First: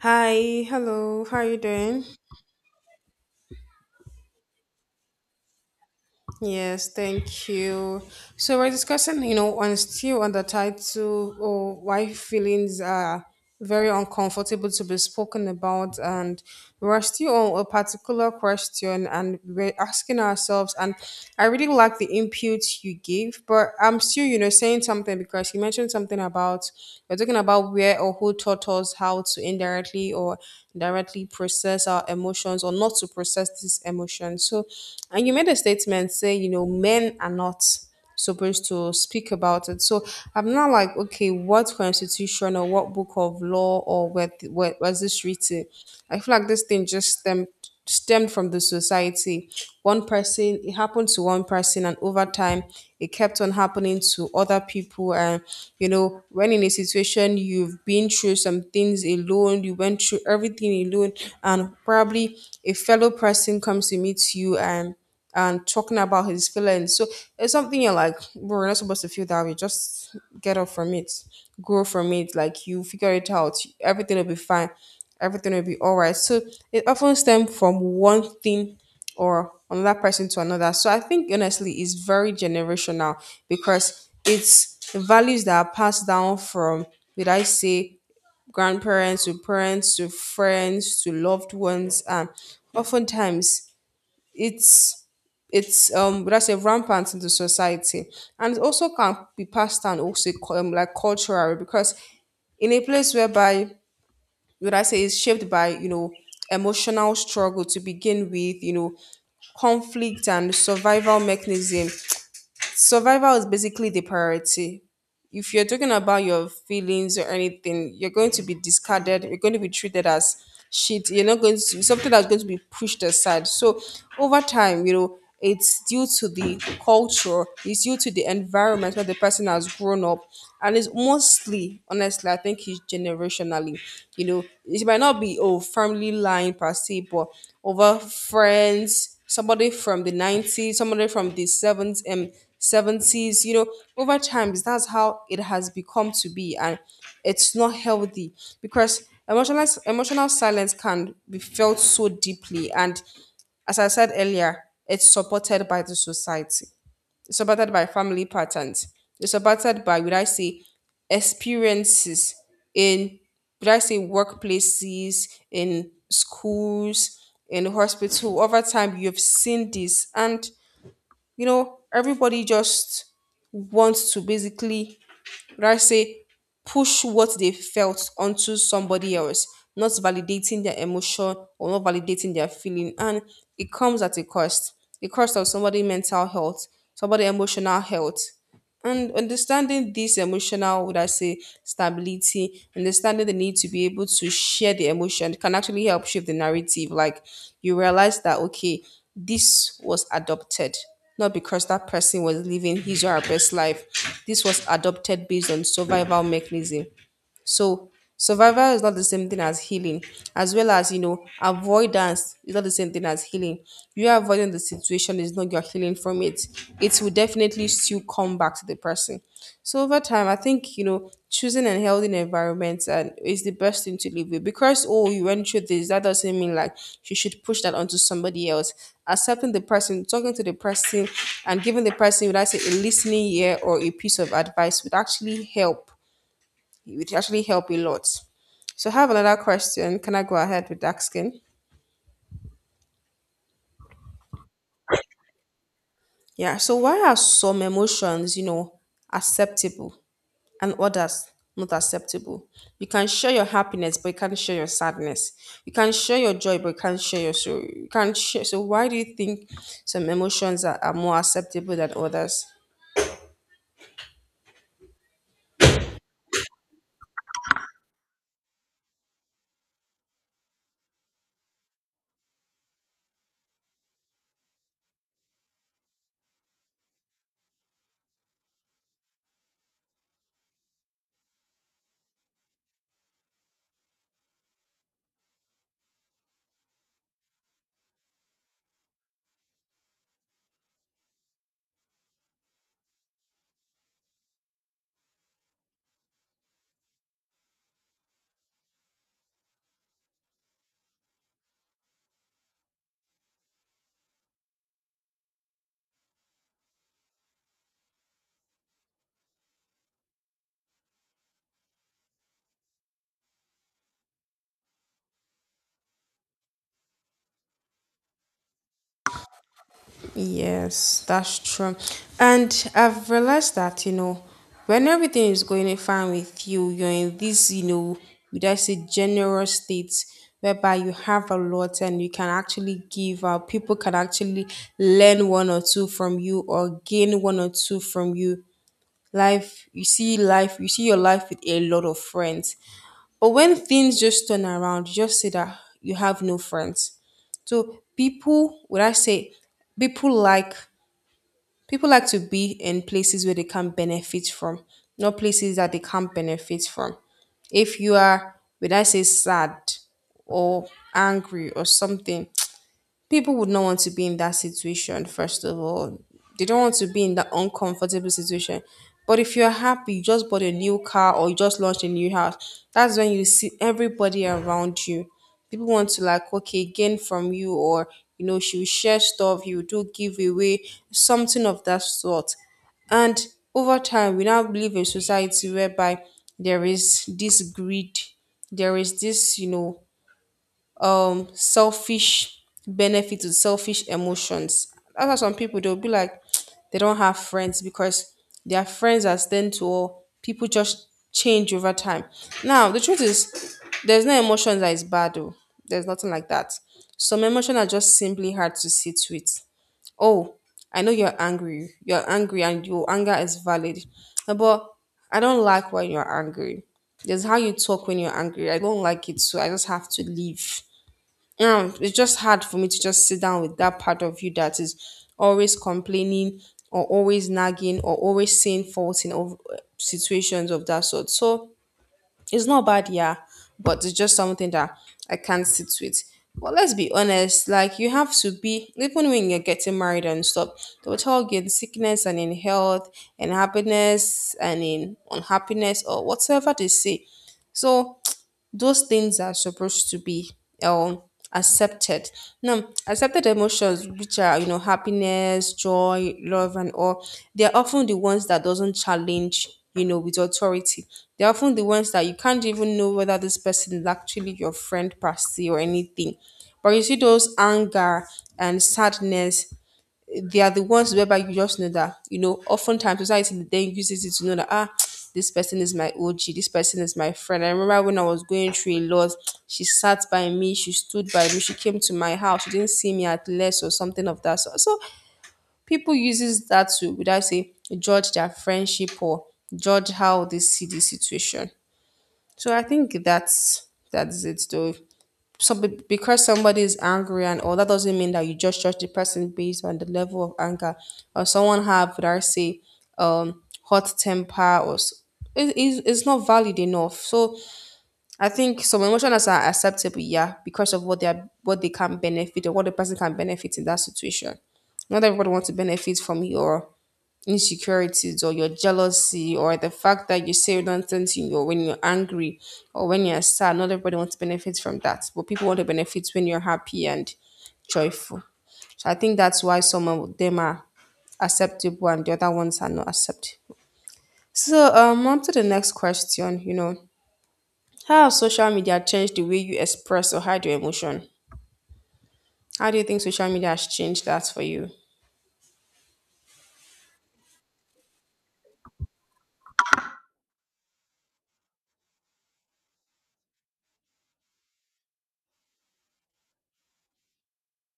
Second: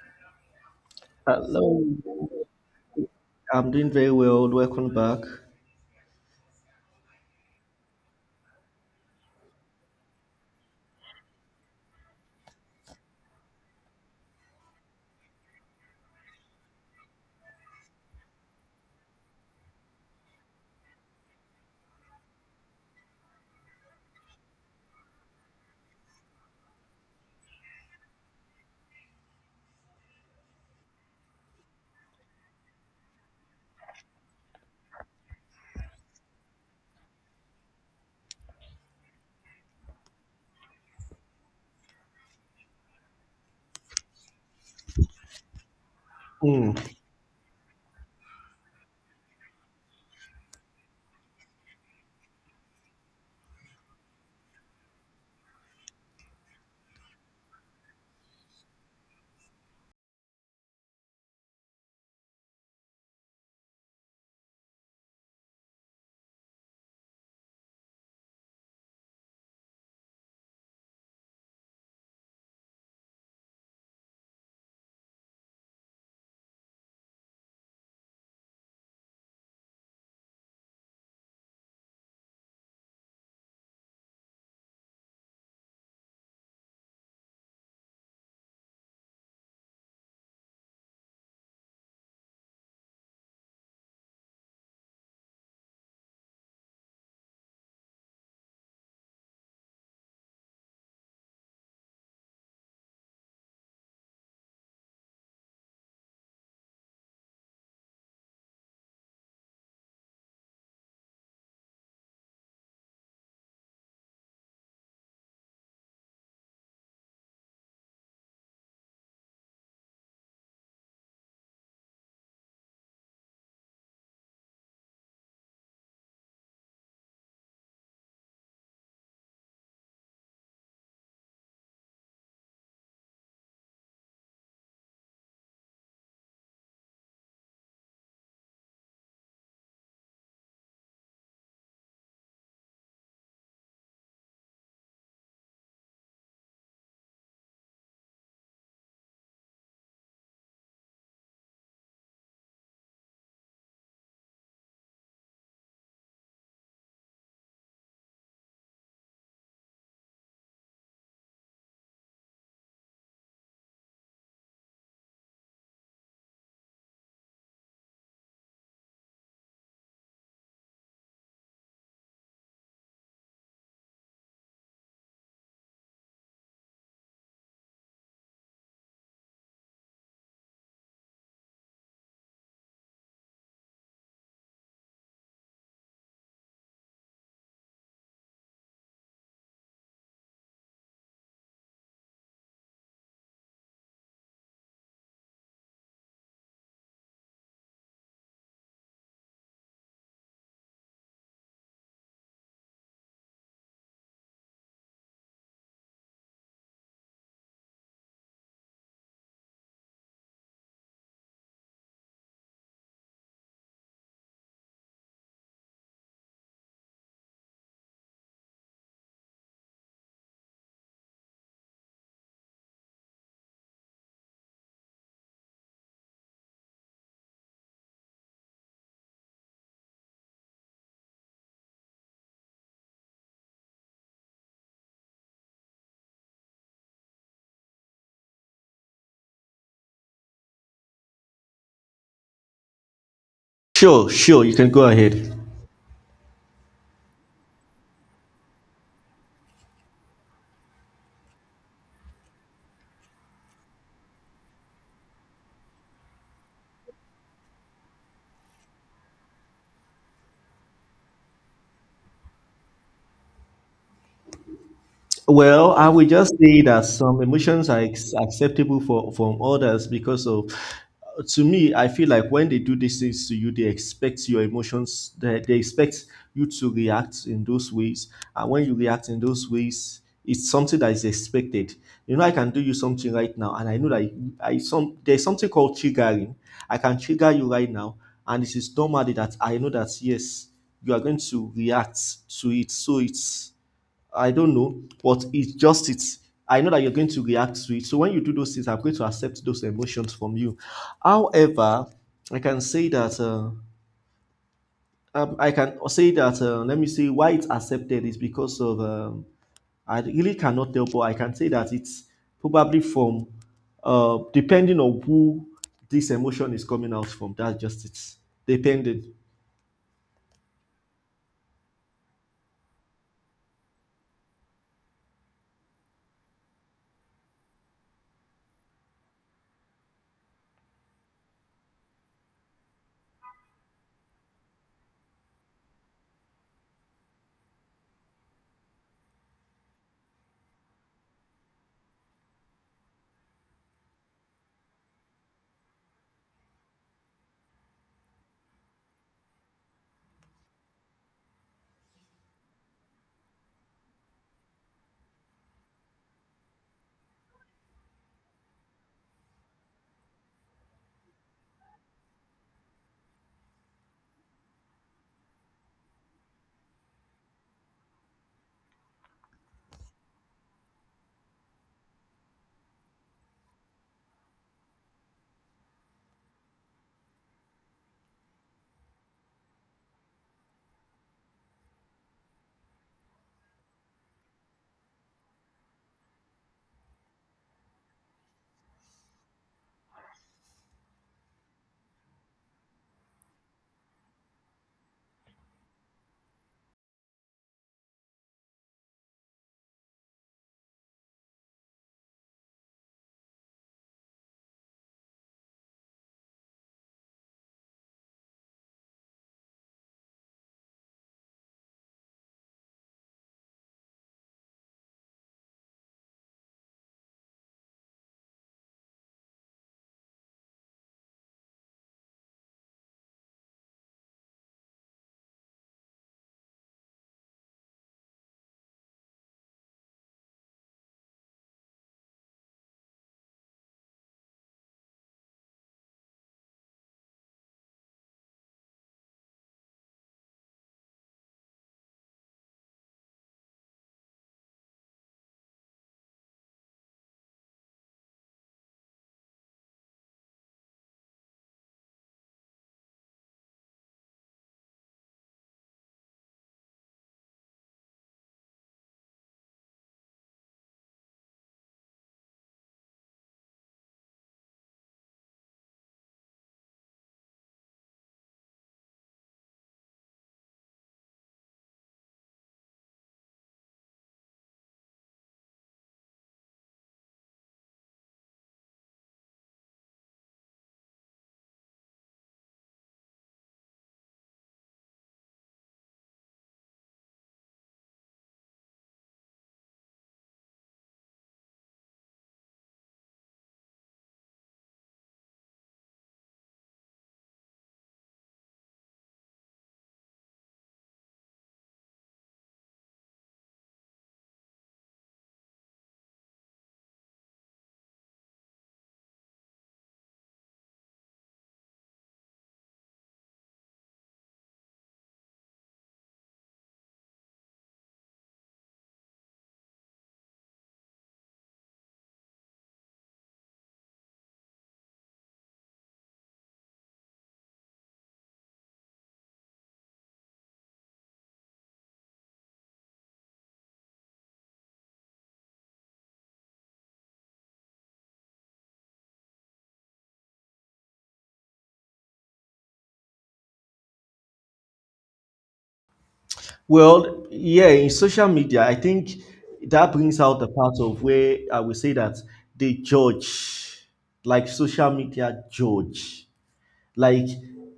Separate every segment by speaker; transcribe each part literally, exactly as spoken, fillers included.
Speaker 1: Hi, hello, how are you
Speaker 2: Hello,
Speaker 1: doing?
Speaker 2: I'm doing very well. Welcome back.
Speaker 1: Yes, thank you. So we're discussing, you know, on still on the title or why feelings are very uncomfortable to be spoken about, and we're still on a particular question and we're asking ourselves, and I really like the input you gave, but I'm still, you know, saying something because you mentioned something about we're talking about where or who taught us how to indirectly or directly process our emotions or not to process these emotions. So, and you made a statement say, you know, men are not supposed to speak about it. So I'm not like, okay, what constitution or what book of law or where, th- where was this written? I feel like this
Speaker 2: Hmm.
Speaker 1: thing just stemmed stemmed from the society. One person, it happened to one person, and over time, it kept on happening to other people. And you know, when in a situation you've been through some things alone, you went through everything alone, and probably a fellow person comes to meet you and and talking about his feelings. So it's something you're like, bro, you're not supposed to feel that way. Just get up from it, grow from it. Like you figure it out. Everything will be fine. Everything will be all right. So it often stems from one thing or another person to another. So I think honestly, it's very generational because it's values that are passed down from, did I say, grandparents to parents to friends to loved ones, and oftentimes it's it's um that's a rampant in the society and it also can be passed down also cu- um, like cultural because in a place whereby would I say is shaped by, you know, emotional struggle to begin with, you know, conflict and survival mechanism, survival is basically the priority. If you're talking about your feelings or anything, you're going to be discarded. You're going to be treated as shit. You're not going to something that's going to be pushed aside. So over time, you know, it's due to the culture. It's due to the environment where the person has grown up, and it's mostly, honestly, I think it's generationally. You know, it might not be oh family line per se, but over friends, somebody from the nineties, somebody from the seventies, and seven seas, you know, over times that's how it has become to be, and it's not healthy because emotional emotional silence can be felt so deeply, and as I said earlier, it's supported by the society, it's supported by family patterns, it's supported by would I say experiences in, would I say, workplaces, in schools, in hospital. Over time you've seen this, and you know, everybody just wants to basically, would I say, push what they felt onto somebody else, not validating their emotion or not validating their feeling. And it comes at a cost. The cost of somebody' mental health, somebody' emotional health. And understanding this emotional, would I say, stability, understanding the need to be able to share the emotion can actually help shift the narrative. Like you realize that, okay, this was adopted, not because that person was living his or her best life. This was adopted based on survival mechanism. So survival is not the same thing as healing, as well as, you know, avoidance is not the same thing as healing. You avoiding the situation is not your healing from it. It will definitely still come back to the person. So over time, I think, you know, choosing a healthy environment and is the best thing to live with. Because oh, you went through this, that doesn't mean like you should push that onto somebody else. Accepting the person, talking to the person, and giving the person, would I say, a listening ear or a piece of advice would actually help, it would actually help a lot. So I have another question. Can I go ahead with asking?
Speaker 2: Sure, sure, you can go ahead.
Speaker 1: Yeah. So why are some emotions, you know, acceptable and others not acceptable? You can share your happiness, but you can't share your sadness. You can share your joy, but you can't share your sorrow. You can't share. So why do you think some emotions are, are more acceptable than others?
Speaker 2: Well, I will just say that some emotions are ex- acceptable for from others because of To me, I feel like when they do these things to you, they expect your emotions, they, they expect you to react in those ways. And when you react in those ways, it's something that is expected. You know, I can do you something right now, and I know that I some there's something called triggering. I can trigger you right now, and it is normally that I know that yes, you are going to react to it. So it's I don't know, but it's just it. I know that you're going to react to it. So when you do those things, I'm going to accept those emotions from you. However, I can say that uh, um, I can say that uh, let me see why it's accepted is because of um, I really cannot tell, but I can say that it's probably from uh, depending on who this emotion is coming out from. That's just it. Depending.
Speaker 1: Yes, that's true. And I've realized that, you know, when everything is going fine with you, you're in this, you know, would I say generous state whereby you have a lot and you can actually give out. People can actually learn one or two from you or gain one or two from you. Life, you see life, you see your life with a lot of friends. But when things just turn around, you just see that you have no friends. So people, would I say, people like People like to be in places where they can benefit from, not places that they can't benefit from. If you are, when I say sad or angry or something, people would not want to be in that situation. First of all, they don't want to be in that uncomfortable situation. But if you're happy, you just bought a new car or you just launched a new house, that's when you see everybody around you. People want to, like, okay, gain from you, or you know, she'll share stuff, you do give away, something of that sort. And over time, we now live in society whereby there is this greed, there is this, you know, um selfish benefit to selfish emotions. That's why some people they'll be like, they don't have friends because their friends are tend to all, people just change over time. Now the truth is there's no emotion that is bad though. There's nothing like that. Some emotion are just simply hard to sit with. Oh, I know you're angry. You're angry and your anger is valid. Uh, But I don't like when you're angry. There's how you talk when you're angry. I don't like it, so I just have to leave. Um it's just hard for me to just sit down with that part of you that is always complaining or always nagging or always saying faults in ov- situations of that sort. So it's not bad, yeah, but it's just something that I can't sit with. But let's be honest, like, you have to be. Even when you're getting married and stuff, they will talk in sickness and in health and happiness and in unhappiness or whatever they say. So those things are supposed to be um accepted. Now accepted emotions, which are, you know, happiness, joy, love and all, they're often the ones that doesn't challenge, you know, with authority. They're often the ones that you can't even know whether this person is actually your friend per se or anything. But you see those anger and sadness, they are the ones whereby you just know that, you know, oftentimes society then uses it to know that, ah, this person is my O G, this person is my friend. I remember when I was going through a lot, she sat by me, she stood by me, she came to my house, she didn't see me at less or something of that sort. So people uses that to, would I say, judge their friendship or judge how they see the situation. So I think that's that's it though. So be- because somebody is angry and all that doesn't mean that you just judge the person based on the level of anger, or someone have, would I say, hot temper or s- it, it's, it's not valid enough. So I think some emotions are acceptable, yeah, because of what they are, what they can benefit, or what the person can benefit in that situation. Not everybody wants to benefit from your insecurities or your jealousy or the fact that you say nonsense in your when you're angry or when you're sad. Not everybody wants to benefit from that, but people want to benefit when you're happy and joyful. So I think that's why some of them are acceptable and the other ones are not acceptable. So um on to the next question, you know. How has social media changed the way you express or hide your emotion? How do you think social media has changed that for you?
Speaker 2: Well, yeah, in social media, I think that brings out the part of where I will say that they judge, like social media judge, like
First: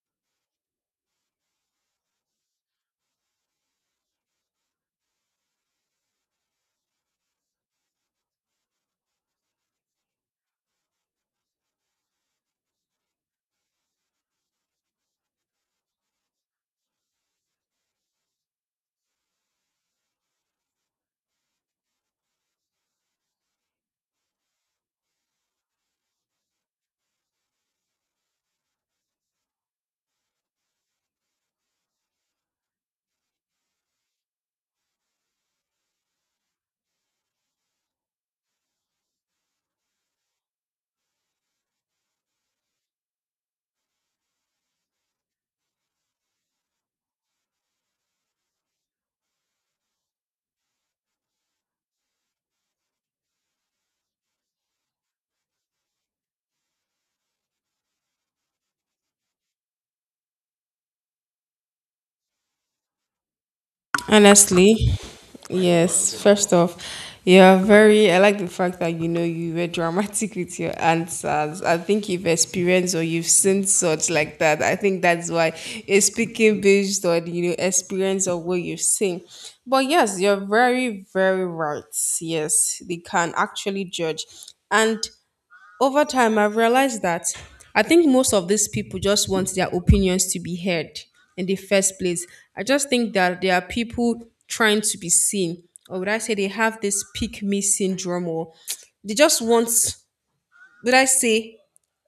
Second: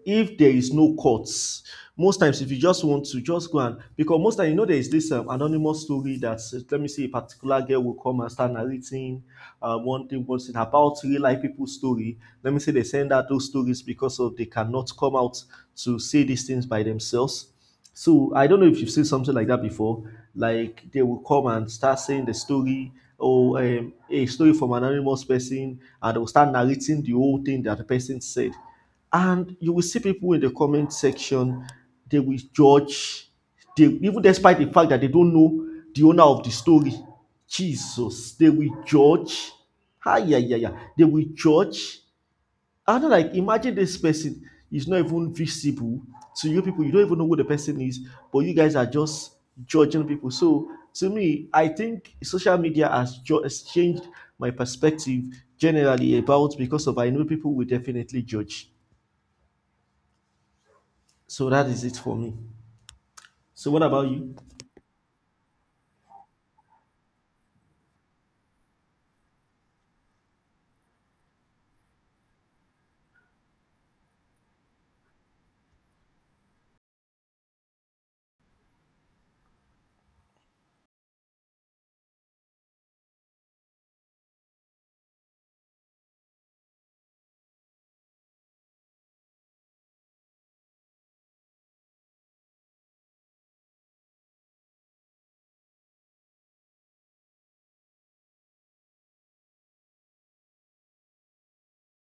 Speaker 2: if there is no courts, most times if you just want to just go and because most time you know there is this um, anonymous story that uh, let me see a particular girl will come and start narrating uh, one thing one thing about real life people's story, let me say they send out those stories because of they cannot come out to say these things by themselves. So I don't know if you've seen something like that before. Like they will come and start saying the story or um, a story from an anonymous person, and they will start narrating the whole thing that the person said. And you will see people in the comment section, they will judge, they, even despite the fact that they don't know the owner of the story. Jesus, they will judge. Ah, yeah, yeah, yeah. They will judge. And I'm like, imagine this person is not even visible to you people. You don't even know who the person is, but you guys are just judging people. So to me, I think social media has, has changed my perspective generally about because of I know people will definitely judge. So that is it for me. So what about you?
Speaker 1: Honestly, yes. First off, you're very. I like the fact that you know you were dramatic with your answers. I think you've experienced or you've seen such like that. I think that's why you're speaking based on, you know, experience or what you've seen. But yes, you're very very right. Yes, they can actually judge, and over time, I've realized that I think most of these people just want their opinions to be heard in the first place. I just think that there are people trying to be seen, or would I say they have this pick me syndrome, or they just want, would I say,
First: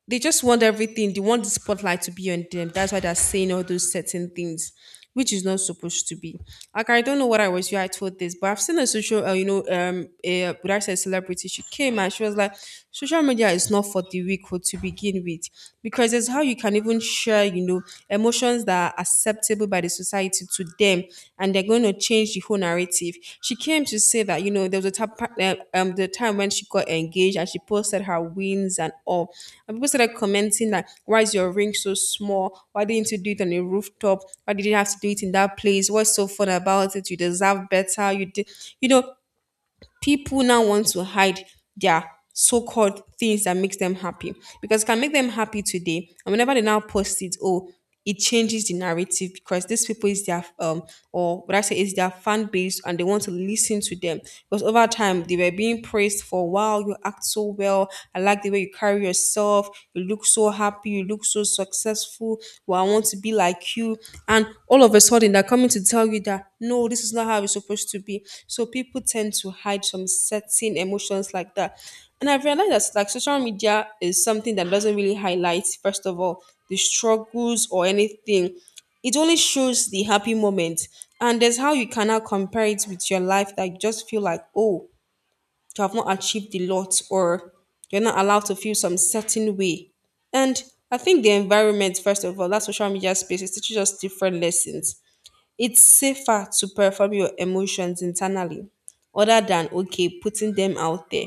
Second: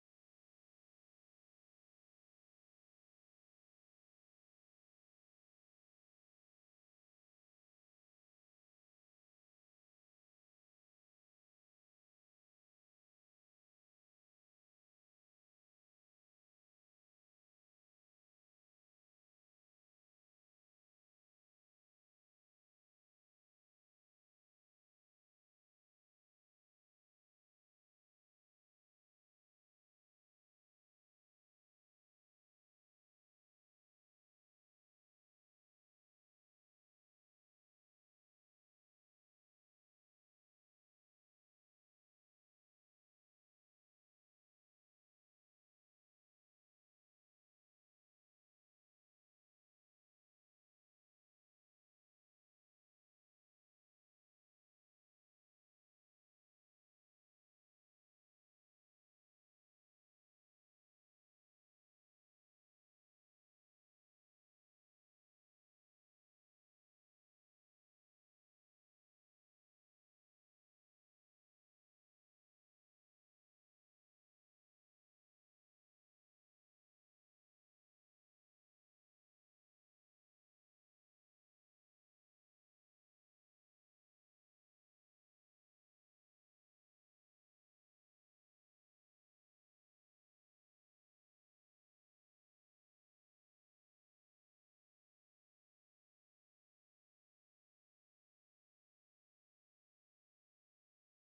Speaker 1: they just want everything. They want the spotlight to be on them. That's why they're saying all those certain things, which is not supposed to be. Like I don't know what I was you I told this, but I've seen a social, uh, you know, um, a, would I say celebrity? She came and she was like, social media is not for the weak or to begin with, because it's how you can even share, you know, emotions that are acceptable acceptable by the society to them, and they're going to change the whole narrative. She came to say that you know there was a time, um, the time when she got engaged and she posted her wings and all, and people started commenting that why is your ring so small, why didn't you do it on a rooftop, why did you have to do it in that place, what's so fun about it, you deserve better, you did, you know, people now want to hide their so-called things that makes them happy because it can make them happy today and whenever they now post it, oh, it changes the narrative because these people is their um or what I say is their fan base and they want to listen to them because over time they were being praised for wow you act so well, I like the way you carry yourself yourself. You look so happy. You look so successful. Well, I want to be like you. And all of a sudden, they're coming to tell you that no, this is not how it's supposed to be. So people tend to hide some certain emotions like that. And I've realized that like social media is something that doesn't really highlight, first of all, the struggles or anything. It only shows the happy moment. And there's how you cannot compare it with your life that you just feel like, oh, to have not achieved a lot or you're not allowed to feel some certain way. And I think the environment, first of all, that social media space is teaching us different lessons. It's safer to perform your emotions internally other than okay, putting them out there.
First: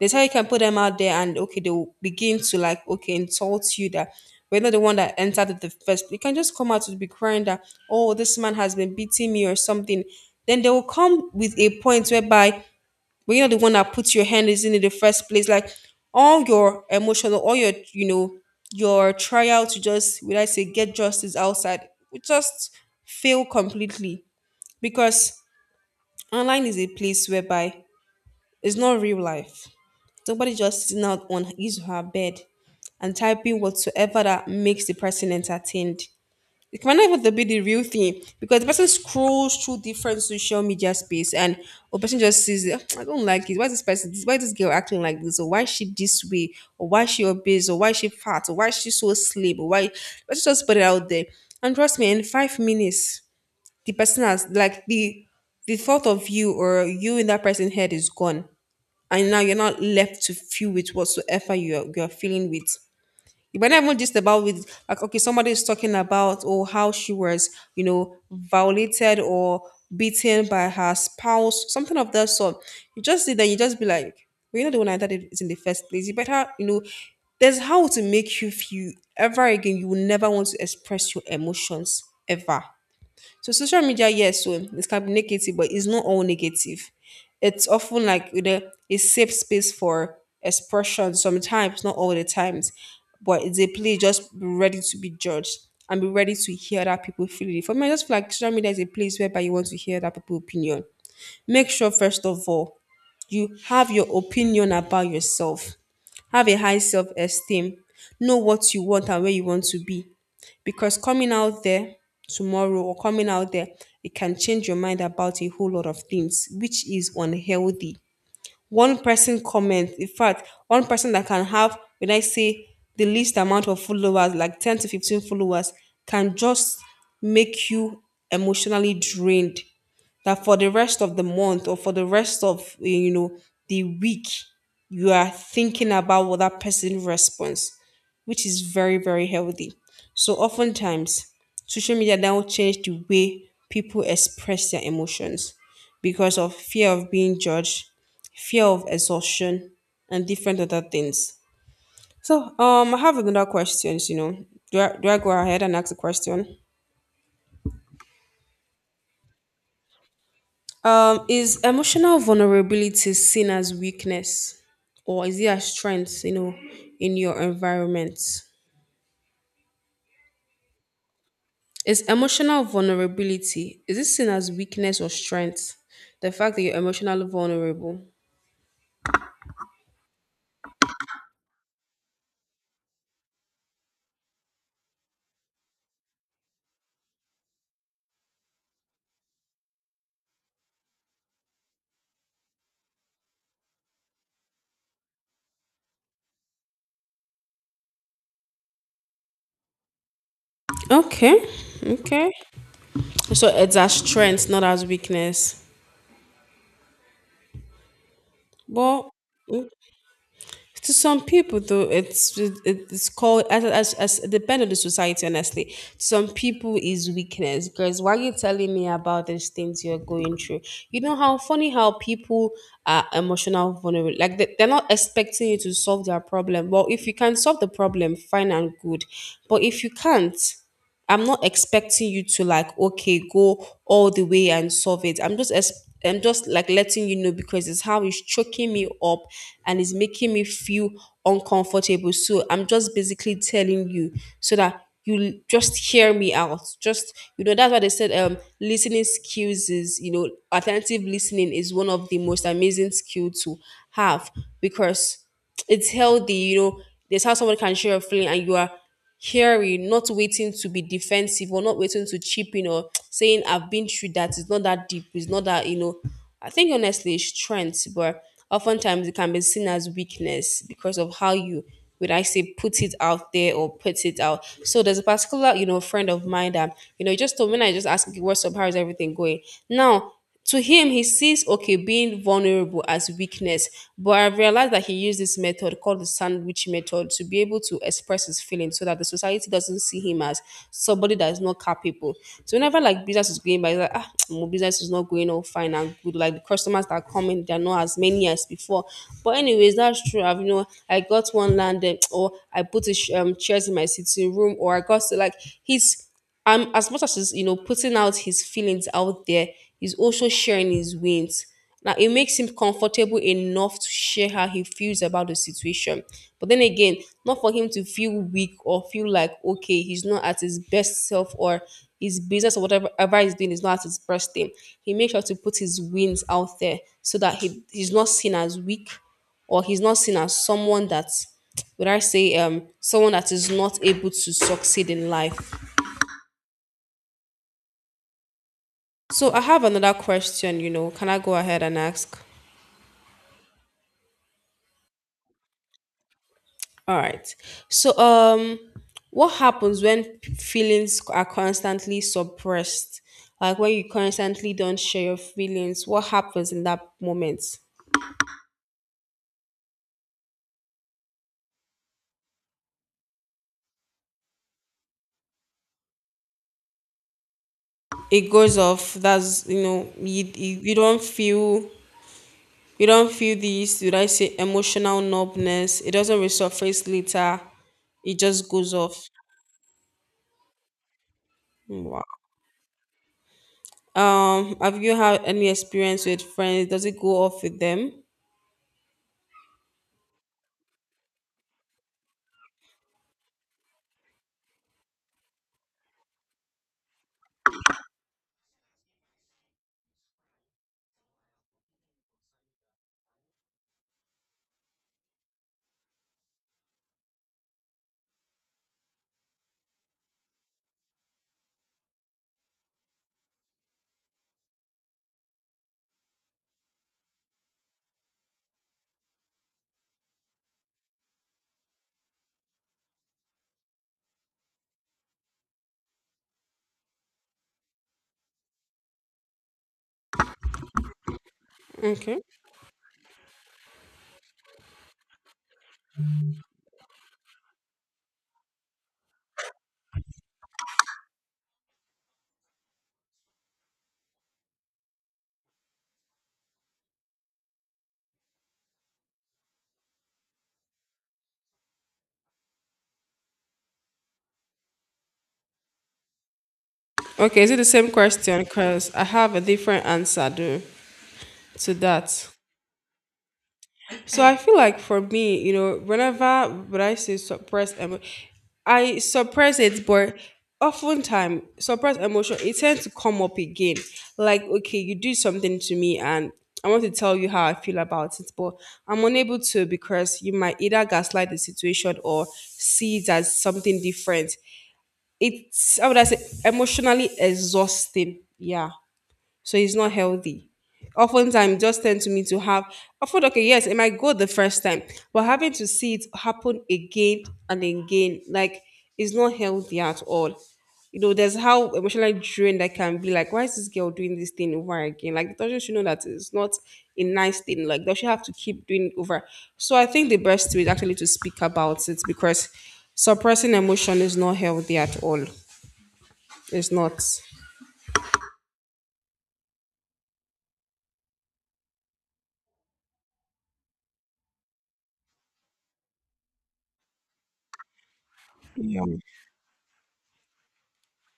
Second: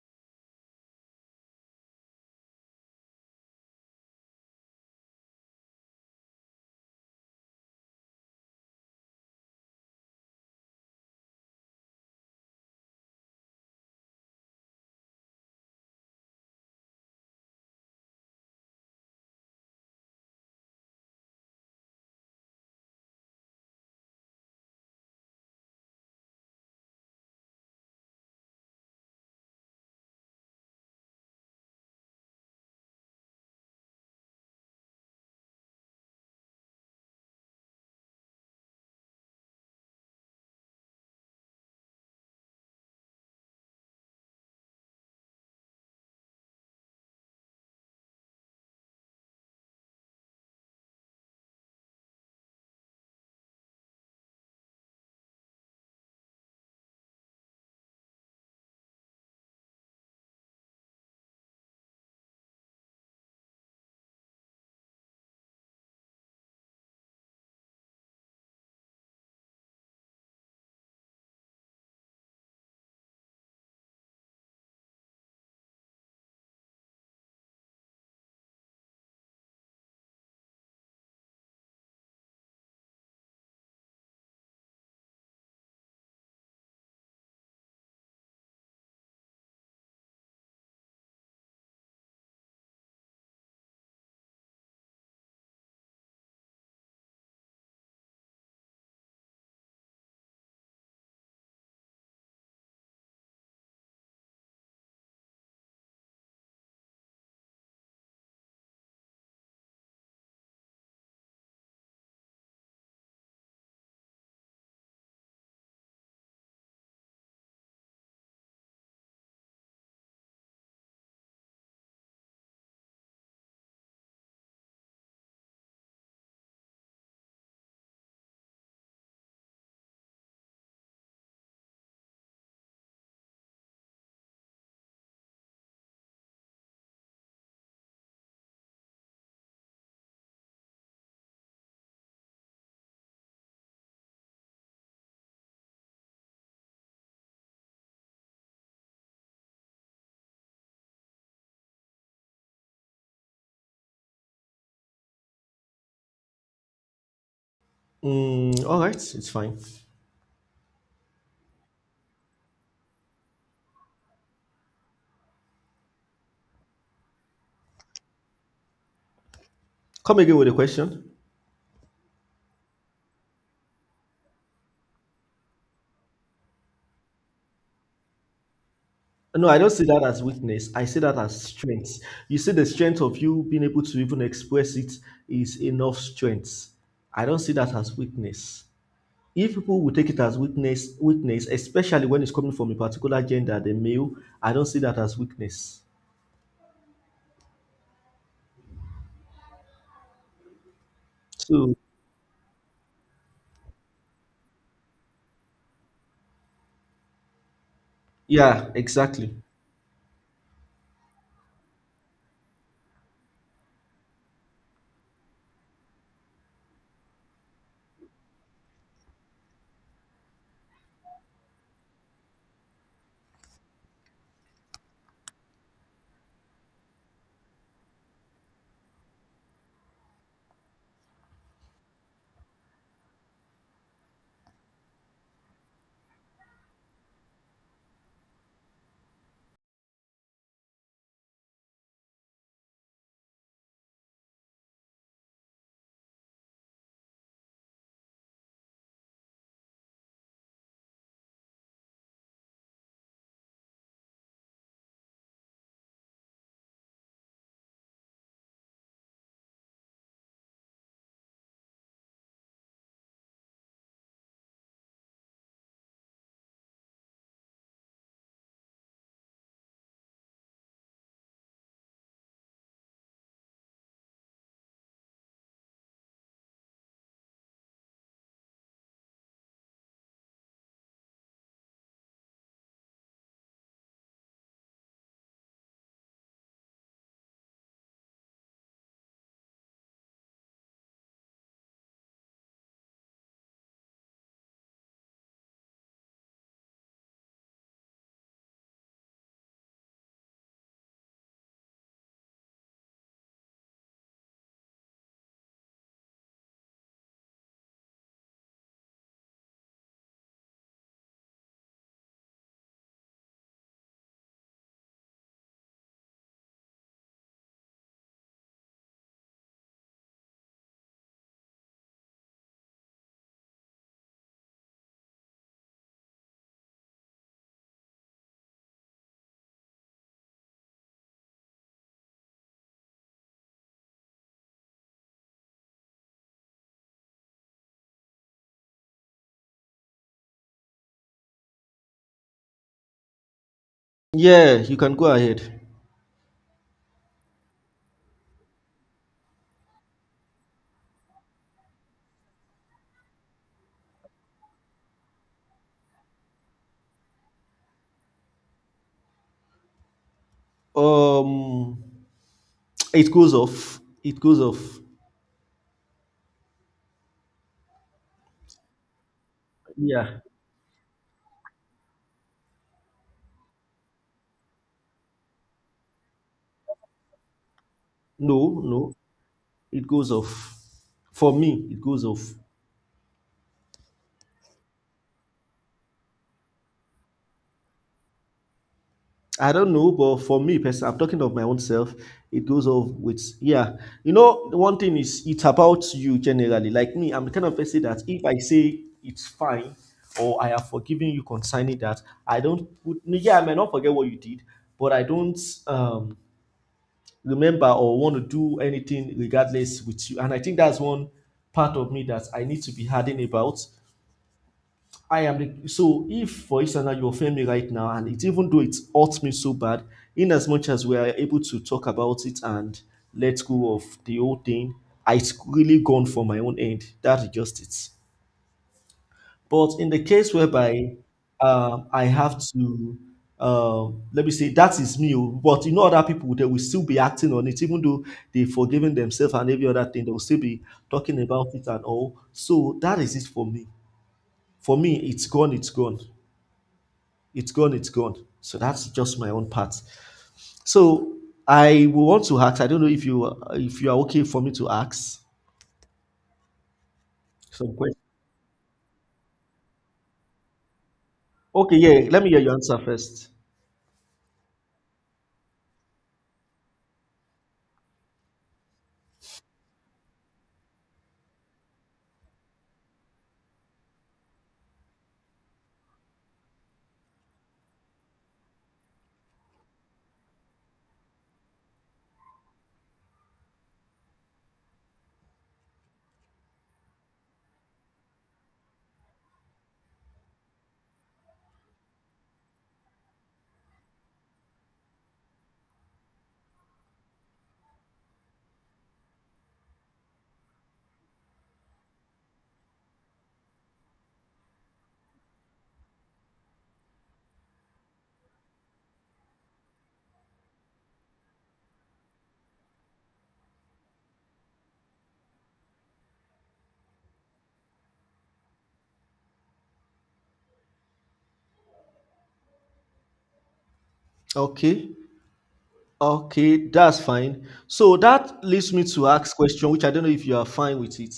Speaker 1: That's how you can put them out there and okay, they'll begin to like okay, insult you that we're not the one that entered it the first. You can just come out to be crying that, oh, this man has been beating me or something. Then they will come with a point whereby but you're not the one that puts your hand is in it the first place. Like all your emotional, all your you know, your trial to just would I say get justice outside would just fail completely because online is a place whereby it's not real life. Somebody just sitting out on his or her bed and typing whatsoever that makes the person entertained, it might not even to be the real thing because the person scrolls through different social media space and a person just sees it. "Ah, I don't like it. Why this person? Why this girl acting like this? Or why is she this way? Or why is she obese? Or why is she fat? Or why is she so slim? Or why? Let's just put it out there. And trust me, in five minutes, the person has like the the thought of you or you in that person's head is gone, and now you're not left to feel with whatsoever you are, you are feeling with. But not even just about with like okay, somebody is talking about oh how she was you know violated or beaten by her spouse, something of that sort. You just see that you just be like, well, you're not the one I thought it is in the first place. You better you know there's how to make you feel ever again. You will never want to express your emotions ever. So social media, yes, so it can be negative, but it's not all negative. It's often like you know, a safe space for expression sometimes, not all the times, but it's a place just be ready to be judged and be ready to hear that people feel it. For me, I just feel like social media is a place whereby you want to hear that people opinion. Make sure first of all you have your opinion about yourself, have a high self esteem, know what you want and where you want to be. Because coming out there tomorrow or coming out there, it can change your mind about a whole lot of things, which is unhealthy. One person comment, in fact one person that can have when I say the least amount of followers like ten to fifteen followers can just make you emotionally drained that for the rest of the month or for the rest of eh, you know, the week you are thinking about what that person response, which is very very healthy. So oftentimes social media now change the way people express their emotions because of fear of being judged, fear of exhaustion, and different other things. So, um, I have another questions. You know, do I, do I go ahead and ask the question?
Speaker 2: Mm, all right, it's fine.
Speaker 1: Um, is emotional vulnerability seen as weakness, or is it a strength? You know, in your environment,
Speaker 2: Come again with a question.
Speaker 1: is emotional vulnerability is it seen as weakness or strength? The fact that you're emotionally vulnerable.
Speaker 2: No, I don't see that as weakness. I see that as strength. You see, the strength of you being able to even express it is enough strength. I don't see that as weakness. If people will take it as weakness, weakness, especially when it's coming from a particular gender, the male, I don't see that as weakness.
Speaker 1: Okay,
Speaker 2: So
Speaker 1: okay. So it's a strength, not as weakness.
Speaker 2: yeah,
Speaker 1: But
Speaker 2: exactly.
Speaker 1: to some people, though, it's it- it's called as as, as, it depend on the society. Honestly, to some people is weakness. Because why you telling me about these things you're going through? You know how funny how people are emotional vulnerable. Like they, they're not expecting you to solve their problem. Well, if you can solve the problem, fine and good. But if you can't, I'm not expecting you to like okay go all the way and solve it. I'm just ex- I'm just like letting you know because it's how it's choking me up and it's making me feel uncomfortable. So I'm just basically telling you so that you l- just hear me out. Just you know that's why they said um listening skills is you know attentive listening is one of the most amazing skill to have because it's healthy. You know there's how someone can share a feeling and you are hearing, not waiting to be defensive or not waiting to chip in or saying, I've been through that. It's not that deep. It's not that, you know. I think honestly it's strength, but oftentimes it can be seen as weakness because of how you, would I say, put it out there or put it out. So there's a particular, you know, friend of mine that, you know, just told when I just asked, what's up, how's everything going? Now, to him, he sees okay being vulnerable as weakness, but I realized that he used this method called the sandwich method to be able to express his feelings so that the society doesn't see him as somebody that is not capable. So whenever like business is going by, he's like ah, my business is not going all fine and good. Like the customers that are coming, they're not as many as before. But anyways, that's true. I've you know I got one landed, or I put a sh- um, chairs in my sitting room, or I got so like he's, um, as much as he's you know putting out his feelings out there, he's also sharing his wins. Now it makes him comfortable enough to share how he feels about the situation. But then again, not for him to feel weak or feel like okay, he's not at his best self or his business or whatever ever he's doing is not at his best thing. He makes sure to put his wins out there so that he, he's not seen as weak or he's not seen as someone that would I say um someone that is not able to succeed in life. So I have another question, you know. Can I go ahead and ask?
Speaker 2: Yeah, you can go ahead.
Speaker 1: All right. So um what happens when p- feelings are constantly suppressed? Like when you constantly don't share your feelings, what happens in that moment?
Speaker 2: Um, it goes off. It goes off.
Speaker 1: It goes off. That's you know,
Speaker 2: Yeah.
Speaker 1: you you, you don't feel you don't feel this, did I say emotional numbness? It doesn't resurface later. It just
Speaker 2: No,
Speaker 1: goes
Speaker 2: no.
Speaker 1: off.
Speaker 2: It goes off. For me, it goes
Speaker 1: Wow.
Speaker 2: off.
Speaker 1: Um, have you had any experience with friends? Does it go off with them?
Speaker 2: I don't know, but for me person, I'm talking of my own self. It goes off with yeah. You know, one thing is it's about you generally. Like me, I'm the kind of person that if I say it's fine or I have forgiven you concerning that, I don't put no, yeah, I may not forget what you did, but I don't um remember or want to do anything regardless with you. And I think that's one part of me that I need to be hardened about. I am the so if for instance you offend me right now and it even though it hurts me so bad, in as much as we are able to talk about it and let go of the whole thing, it's really gone for my own end. That's just it. But in the case whereby um, I
Speaker 1: Okay.
Speaker 2: have to um, let me say that is me, oh, but you know other people they will still be acting on it, even though they've forgiven themselves and every other thing, they will still be talking about it and all. So that is it for me. For me, it's gone, it's gone. It's gone, it's gone. So that's just my own part. So I will want to ask. I don't know if you if you are okay for me to ask
Speaker 1: Okay. Is it the
Speaker 2: some
Speaker 1: same
Speaker 2: questions.
Speaker 1: question? Because I have a different answer though to
Speaker 2: Okay, yeah. Let
Speaker 1: that.
Speaker 2: me hear your answer first.
Speaker 1: So I feel like for me, you know, whenever when I say suppress emo- I suppress it, but oftentimes suppress emotion, it tends to come up again. Like, okay, you do something to me and I want to tell you how I feel about it, but I'm unable to because you might either gaslight the situation or see it as something different. It's, how would I say, emotionally exhausting. Yeah, so it's not healthy. Oftentimes, just tend to me to have I thought, okay, yes, it might go the first time, but having to see it happen again and again, like it's not healthy at all. You know, there's how emotionally drained I can be. Like, why is this girl doing this thing over again? Like, doesn't she know that it's not a nice thing? Like, does she have to keep doing it over? So I think the best way is actually to speak about it because suppressing emotion is not healthy at all. It's not.
Speaker 2: Okay, okay, that's fine. So that leads
Speaker 1: Yeah.
Speaker 2: me to ask question, which I don't know if you are fine with it.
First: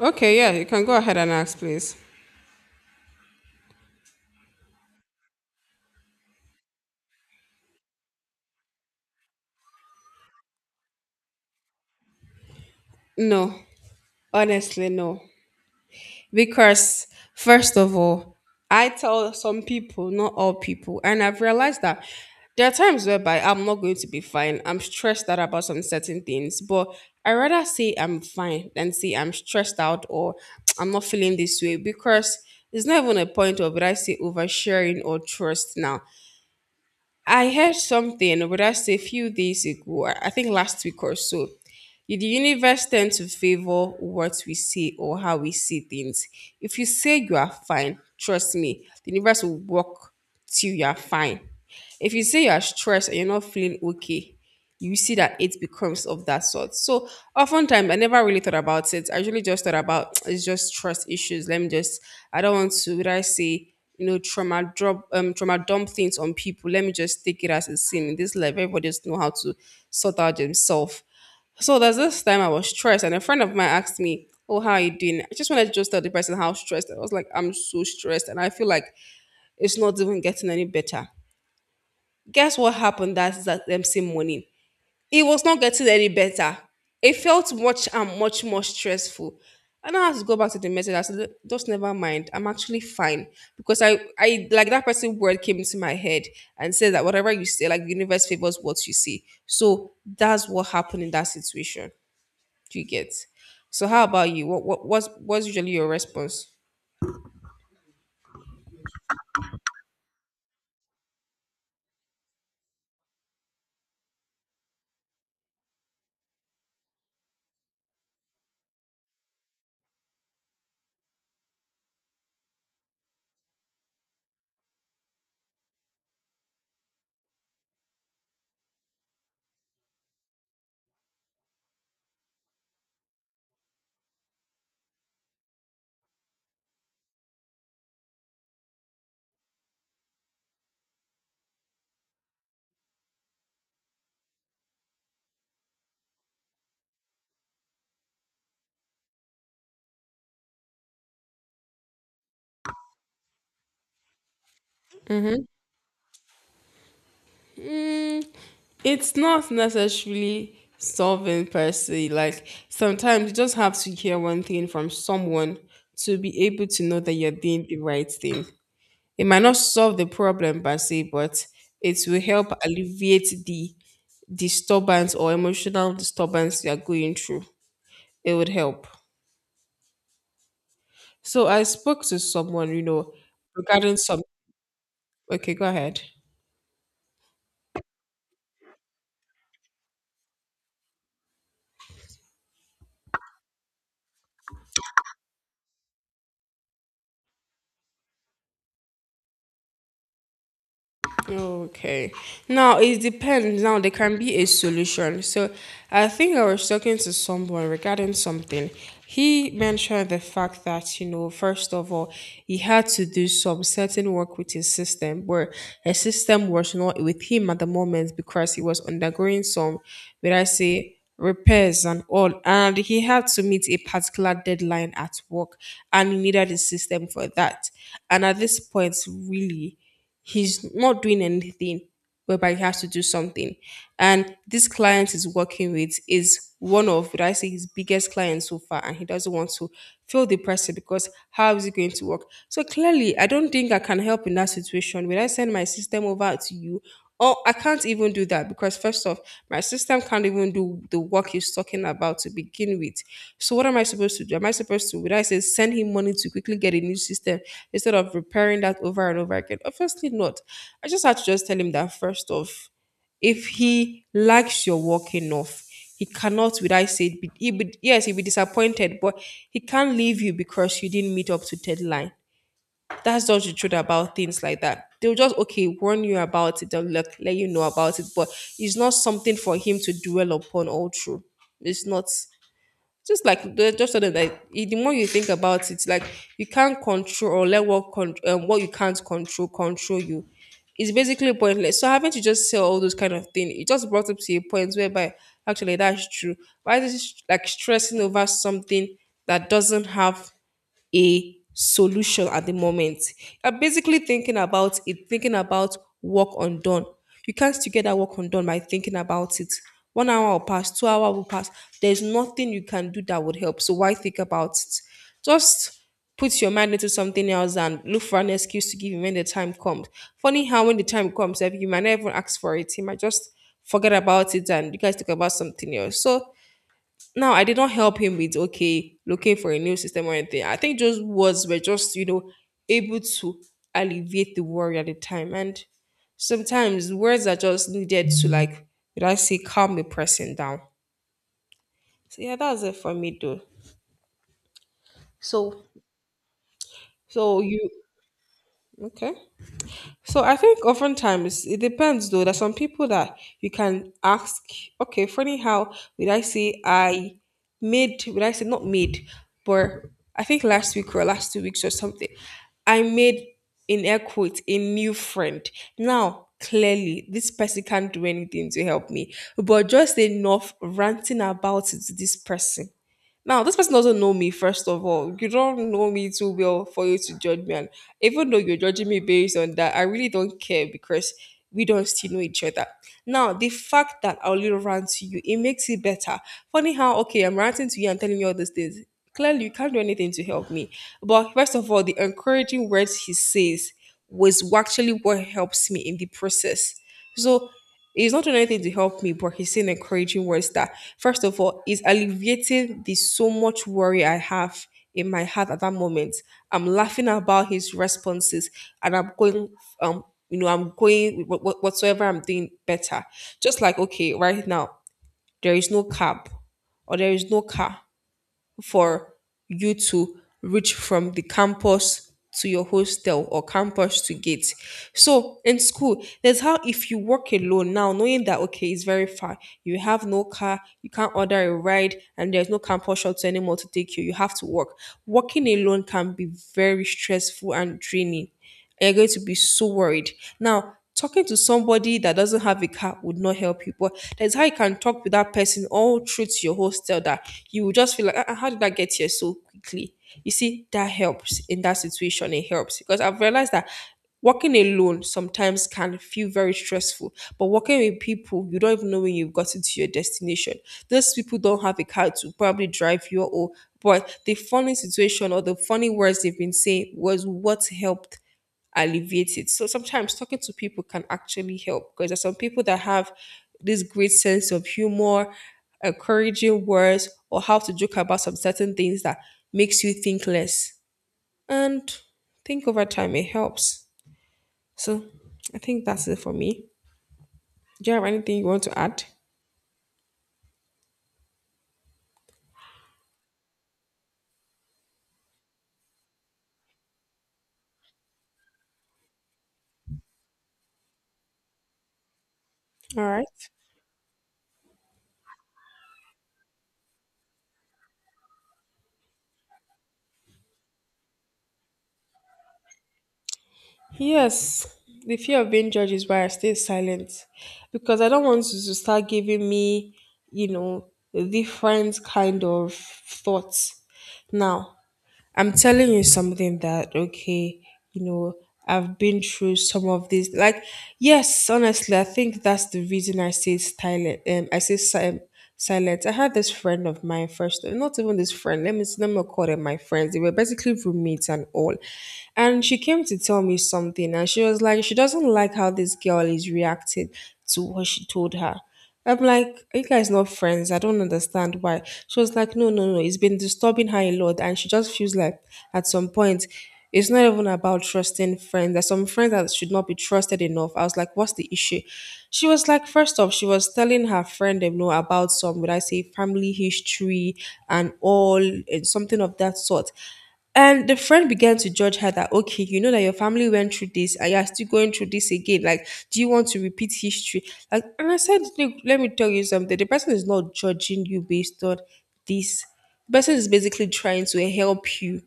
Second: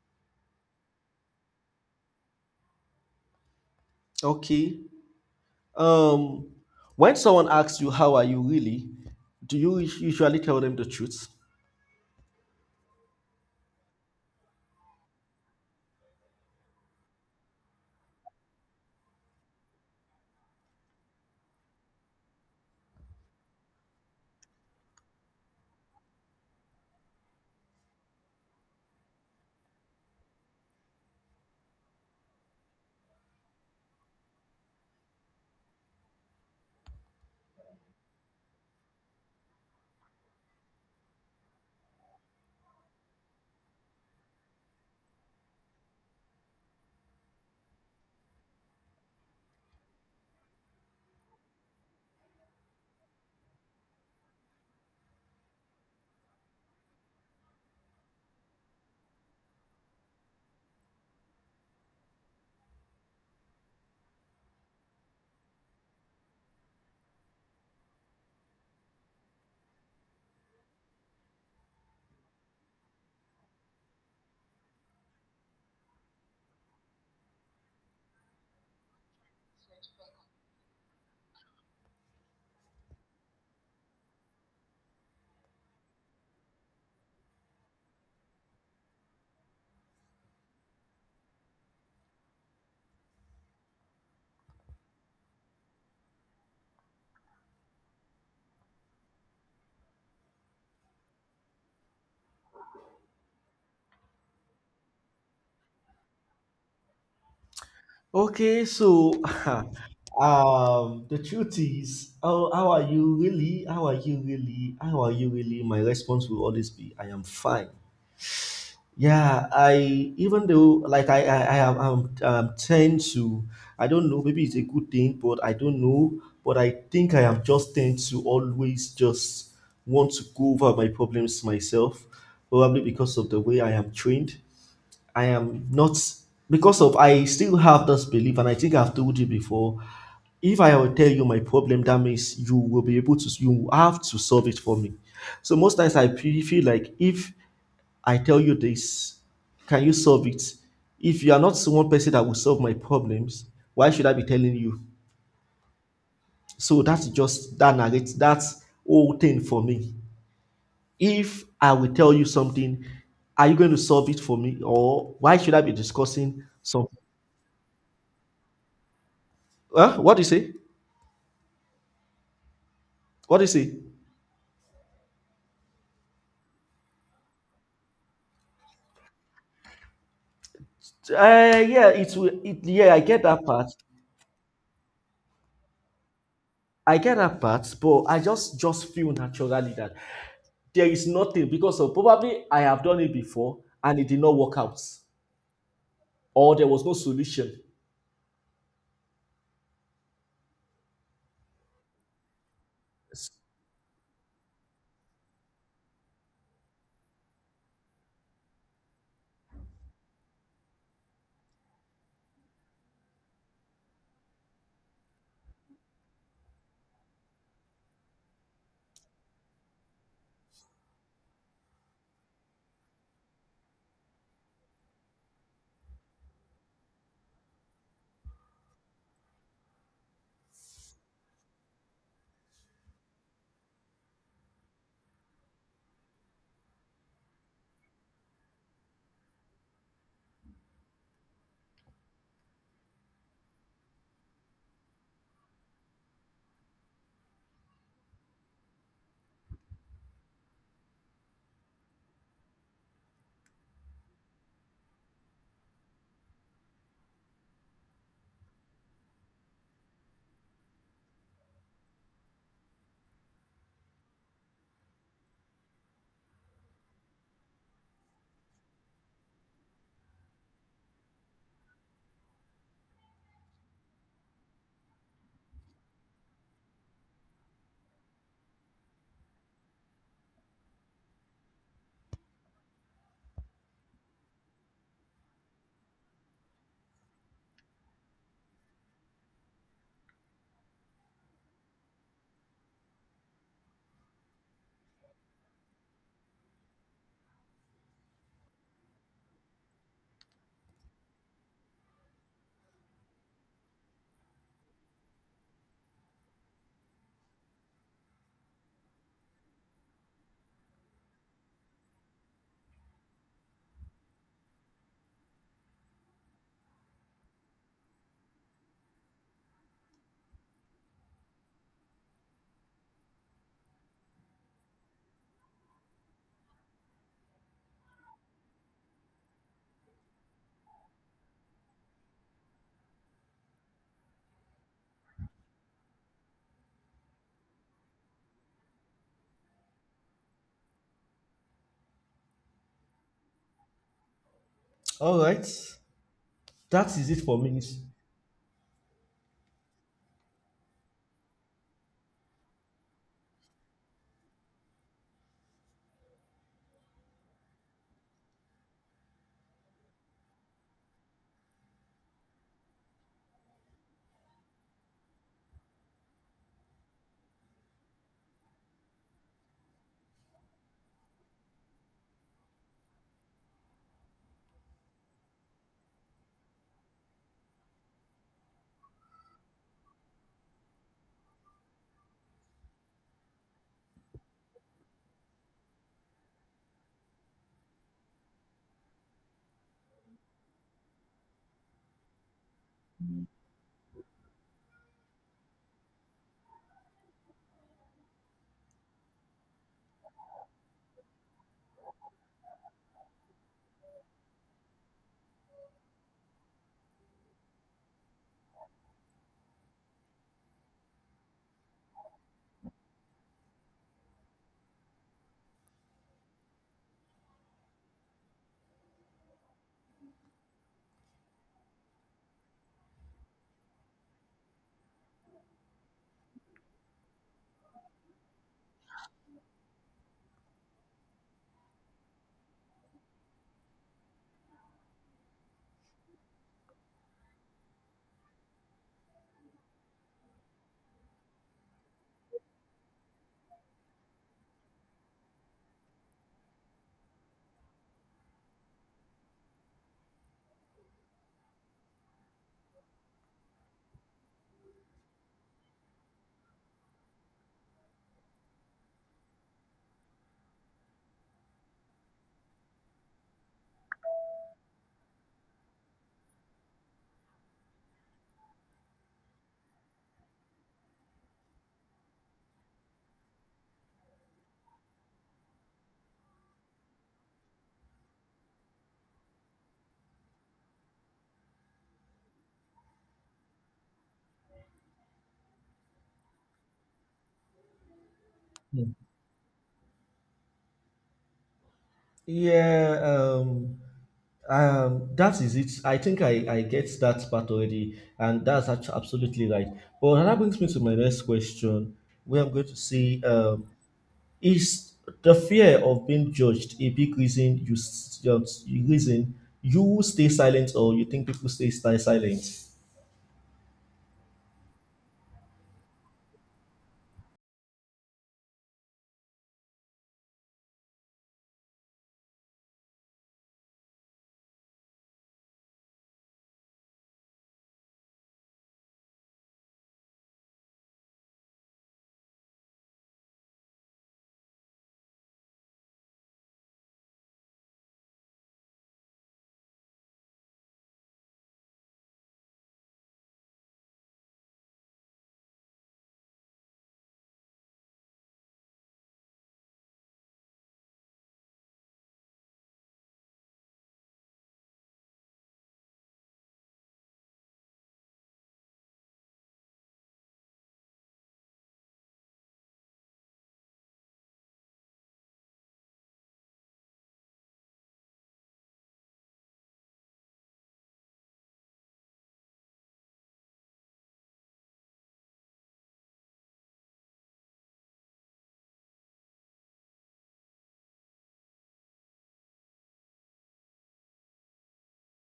Speaker 1: Okay, yeah, you can go ahead and ask, please.
Speaker 2: Okay. Um, when someone asks you how are you really, do you us- usually tell them the truth?
Speaker 1: No, honestly, no. Because, first of all, I tell some people, not all people, and I've realized that there are times whereby I'm not going to be fine. I'm stressed out about some certain things, but I rather say I'm fine than say I'm stressed out or I'm not feeling this way because it's not even a point of would I say oversharing or trust now. I heard something, would I say a few days ago, I I think last week or so. The universe tends to favor what we see or how we see things. If you say you are fine, trust me, the universe will work till you are fine. If you say you are stressed and you're not feeling okay, you see that it becomes of that sort. So oftentimes I never really thought about it. I usually just thought about it's just trust issues. Let me just I don't want to would I say you know trauma drop um trauma dump things on people. Let me just take it as a sin. In this life, everybody just know how to sort out themselves. So there's this time I was stressed, and a friend of mine asked me, "Oh, how are you doing?" I just wanted to just tell the person how stressed I was. Like, I'm so stressed, and I feel like it's not even getting any better. Guess what happened that that them same morning? It was not getting any better. It felt much and much more stressful. And I had to go back to the message. I said, just never mind. I'm actually fine. Because I, I like that person word came into my head and said that whatever you say, like the universe favors what you say. So that's what happened in that situation. Do you get? So how about you? What what what's, what's usually your response?
Speaker 2: Okay, so um, the truth is, how, how are you really? How are you really? How are you really? My response will always be, I am fine. Yeah, I even though like I I, I am I'm, I'm tend to I don't know maybe it's a good thing but I don't know but I think I am just tend to always just want to go over my problems myself probably because of the way I am trained. I am not because of I still have this belief, and I think I've told you before. If I will tell you my problem, that means you will be able to you have to solve it for me. So most times I fe- feel like if I tell you this, can you solve it? If you are not one person that will solve my problems, why should I be telling you?
Speaker 1: Mm-hmm.
Speaker 2: So that's just that narrates
Speaker 1: Mm,
Speaker 2: that
Speaker 1: it's
Speaker 2: whole thing
Speaker 1: not
Speaker 2: for me.
Speaker 1: necessarily
Speaker 2: If
Speaker 1: solving per
Speaker 2: I will
Speaker 1: se.
Speaker 2: tell you
Speaker 1: Like
Speaker 2: something,
Speaker 1: sometimes you
Speaker 2: are you
Speaker 1: just
Speaker 2: going
Speaker 1: have
Speaker 2: to
Speaker 1: to
Speaker 2: solve
Speaker 1: hear
Speaker 2: it for
Speaker 1: one
Speaker 2: me,
Speaker 1: thing from
Speaker 2: or why should
Speaker 1: someone
Speaker 2: I be
Speaker 1: to
Speaker 2: discussing
Speaker 1: be able to
Speaker 2: some.
Speaker 1: know that you're doing the right thing. It might not solve
Speaker 2: Huh?
Speaker 1: the
Speaker 2: What do you say?
Speaker 1: problem per se, but it will help
Speaker 2: What do
Speaker 1: alleviate
Speaker 2: you say?
Speaker 1: the disturbance or emotional disturbance you're going through. It would help. So I
Speaker 2: Uh, yeah,
Speaker 1: spoke
Speaker 2: it
Speaker 1: to
Speaker 2: will. It,
Speaker 1: someone, you
Speaker 2: yeah, I
Speaker 1: know,
Speaker 2: get that part.
Speaker 1: regarding some. Okay, go ahead.
Speaker 2: I get that part, but I just just feel naturally that there is nothing because of probably I have done it before and it did not work out, or there was no solution.
Speaker 1: Okay. Now it depends. Now there can be a solution. So I think I was talking to someone regarding something. He mentioned the fact that, you know, first of all, he had to do some certain work with his system where his system was not with him at the moment because he was undergoing some, would I say, repairs and all. And he had to meet a particular deadline at work and he needed his system for that. And at this point, really, he's not doing anything whereby he has to do something, and this client he's working with is one of would I say his biggest clients so far, and he doesn't want to feel the pressure because how is it going to work? So clearly I don't think I can help in that situation. Will I send my system over to you? Oh, I can't even do that because first off, my system can't even do the work he's talking about to begin with. So what am I supposed to do? Am I supposed to, would I say, send him money to quickly get a new system instead of repairing that over and over again? Obviously not. I just had to just tell him that first off, if he likes your work enough, he cannot, would I say, be, he be, yes, he'll be disappointed, but he can't leave you because you didn't meet up to deadline. That's just the truth about things like that. They'll just okay warn you about it. They'll let, let you know about it, but it's not something for him to dwell upon all through. It's not just like the- just so that like, I- the more you think about it, like you can't control or let what con- um, what you can't control control you. It's basically pointless. So having to just say all those kind of things, it just brought up to a point whereby actually that's true. Why is it like stressing over something that doesn't have a solution at the moment? You're basically thinking about it, thinking about work undone. You can't still get that work undone by thinking about it. One hour will pass, two hour will pass. There's nothing you can do that would help. So why think about it? Just put your mind into something else and look for an excuse to give him when the time comes. Funny how when the time comes, if you might not even ask for it, he might just forget about it and you guys talk about something else. So now I did not help him with okay looking for a new system or anything. I think just words were just you know able to alleviate the worry at the time, and sometimes words are just needed to like did I say calm a person down. So yeah, that's it for me though.
Speaker 2: All right.
Speaker 1: So
Speaker 2: That is it for
Speaker 1: so
Speaker 2: me.
Speaker 1: you okay? So I think oftentimes it depends though. There's some people that you can ask, okay, funny how would I say I made, would I say not made, but I think last week or last two weeks or something, I made in air quotes a new friend. Now, clearly, this person can't do anything to help me, but just enough ranting about it to this person. Now, this person doesn't know me, first of all. You don't know me too well for you to judge me. And even though you're judging me based on that, I really don't care because we don't still know each other. Now, the fact that I'll little rant to you, it makes it better. Funny how, okay, I'm ranting to you and telling you all these things. Clearly, you can't do anything to help me. But first of all, the encouraging words he says was actually what helps me in the process. So he's not doing anything to help me, but he's saying encouraging words that first of all, it's alleviating the so much worry I have in my heart at that moment. I'm laughing about his responses and I'm going, um, you know, I'm going with what- what- whatsoever I'm doing better. Just like, okay, right now, there is no cab or there is no car for you to reach from the campus to your hostel or campus to gate. So in school, there's how if you work alone now, knowing that okay, it's very far, you have no car, you can't order a ride, and there's no campus shuttle anymore to take you. You have to work. Working alone can be very stressful and draining, and you're going to be so worried. Now, talking to somebody that doesn't have a car would not help you, but that's how you can talk with that person all through to your hostel that you will just feel like, "Ah, ah, how did I get here so quickly?" You see, that helps in that situation. It helps because I've realized that walking alone sometimes can feel very stressful, but walking with people, you don't even know when you've gotten to your destination. Those people don't have a car to probably drive you, or but the funny situation or the funny words they've been saying was what helped alleviate it. So sometimes talking to people can actually help because there's some people that have this great sense of humor, encouraging words, or how to joke about some certain things that makes you think less. And think over time, it helps. So I think that's it for me. Do you have anything you want to
Speaker 2: Hmm.
Speaker 1: add?
Speaker 2: Yeah, um, um, that is it. I think I, I get that part already, and that's actually absolutely right. But that brings me to my next question, where I'm going to
Speaker 1: All
Speaker 2: see.
Speaker 1: right.
Speaker 2: Um, is the fear of being judged a big reason you s- just reason you stay silent or you think people stay stay silent?
Speaker 1: Yes, the fear of being judged is why I stay silent because I don't want you to start giving me, you know, different kind of thoughts. Now, I'm telling you something that, okay, you know, I've been through some of these. Like, yes, honestly, I think that's the reason I say silent. Um, I say si- um, silent. I had this friend of mine first, not even this friend. Let me let me not call them my friends. They were basically roommates and all. And she came to tell me something, and she was like, she doesn't like how this girl is reacting to what she told her. I'm like, are you guys not friends? I don't understand why. She was like, no, no, no. It's been disturbing her a lot. And she just feels like at some point, it's not even about trusting friends. There's some friends that should not be trusted enough. I was like, what's the issue? She was like, first off, she was telling her friend, you know, about some, would I say, family history and all, and something of that sort. And the friend began to judge her that, okay, you know that your family went through this and you're still going through this again. Like, do you want to repeat history? Like, and I said, look, let me tell you something. The person is not judging you based on this. The person is basically trying to help you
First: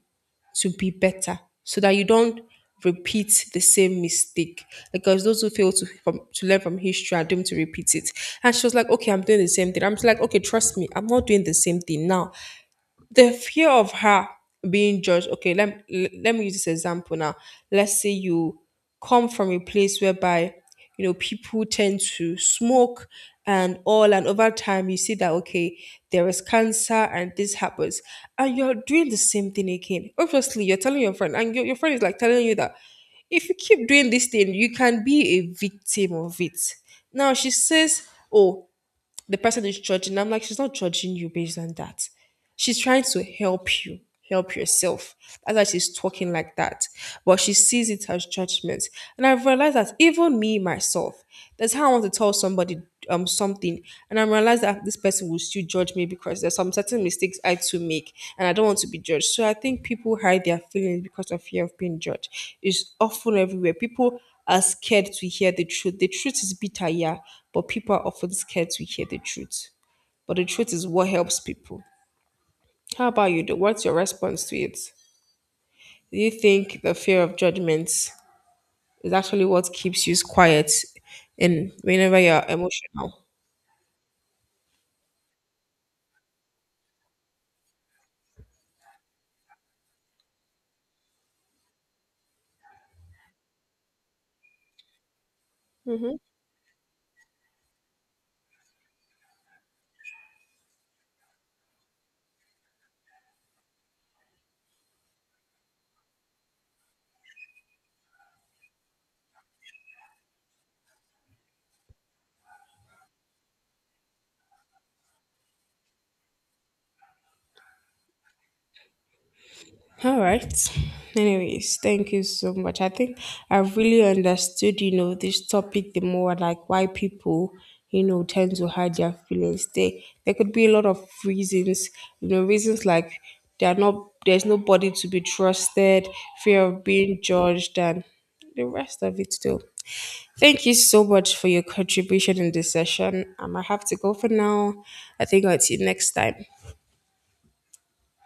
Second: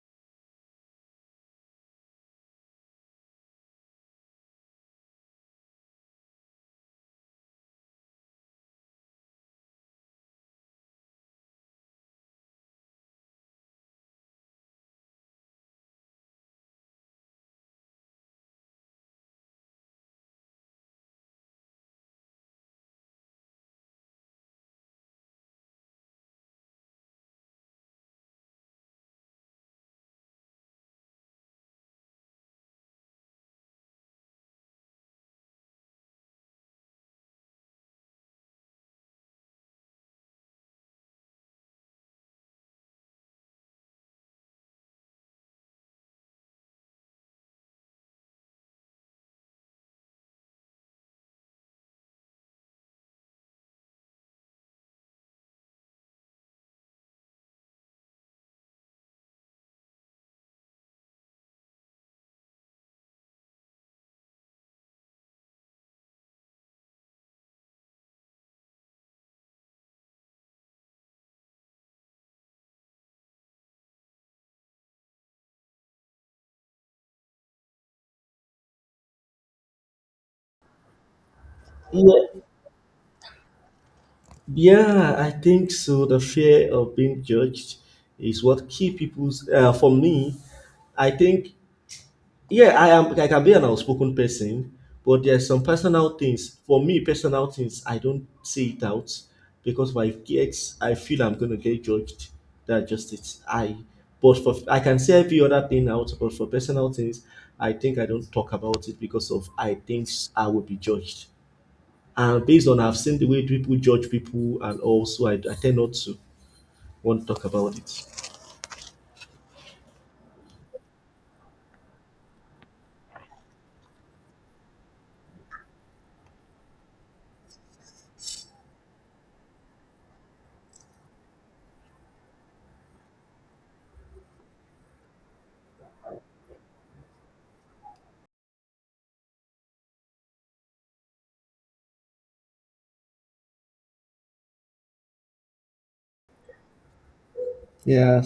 Speaker 1: to be better so that you don't repeat the same mistake because those who fail to from, to learn from history are doomed to repeat it. And she was like, okay, I'm doing the same thing. I'm just like, okay, trust me, I'm not doing the same thing. Now the fear of her being judged, okay, let, let me use this example now. Let's say you come from a place whereby you know people tend to smoke and all, and over time you see that, okay, there is cancer and this happens, and you're doing the same thing again. Obviously you're telling your friend, and your, your friend is like telling you that if you keep doing this thing you can be a victim of it. Now she says, oh, the person is judging. I'm like, she's not judging you based on that. She's trying to help you help yourself. That's why she's talking like that, but she sees it as judgment. And I've realized that even me myself, that's how I want to tell somebody um something, and I realize that this person will still judge me because there's some certain mistakes I too make and I don't want to be judged. So I think people hide their feelings because of fear of being judged. It's often everywhere. People are scared to hear the truth. The truth is bitter, yeah, but people are often scared to hear the truth, but the truth is what helps people. How about you? do- What's your response to it? Do you think the fear of judgment is actually what keeps you quiet in whenever
Speaker 2: Yeah,
Speaker 1: you're emotional?
Speaker 2: yeah, I think so. The fear of being judged is what keep people's. Uh, for me, I think yeah, I am, I can be an outspoken person, but there's some personal things for me, personal things I don't say it out because if I get I feel I'm going to get judged. That's just it. I but for I can say every other thing out but for personal things I think I don't talk about it because of I think I will be judged and based on I've seen the way people judge people, and also i, I tend not to want to talk about it.
Speaker 1: All right. Anyways, thank you so much. I think I really understood, you know, this topic the more, like why people, you know, tend to hide their feelings. They There could be a lot of reasons, you know, reasons like they are not there's nobody to be trusted, fear of being judged and the rest of it too. Thank you so much for your contribution in this session. Um, I have to go for now. I think I'll see you next time.
Speaker 2: Yeah.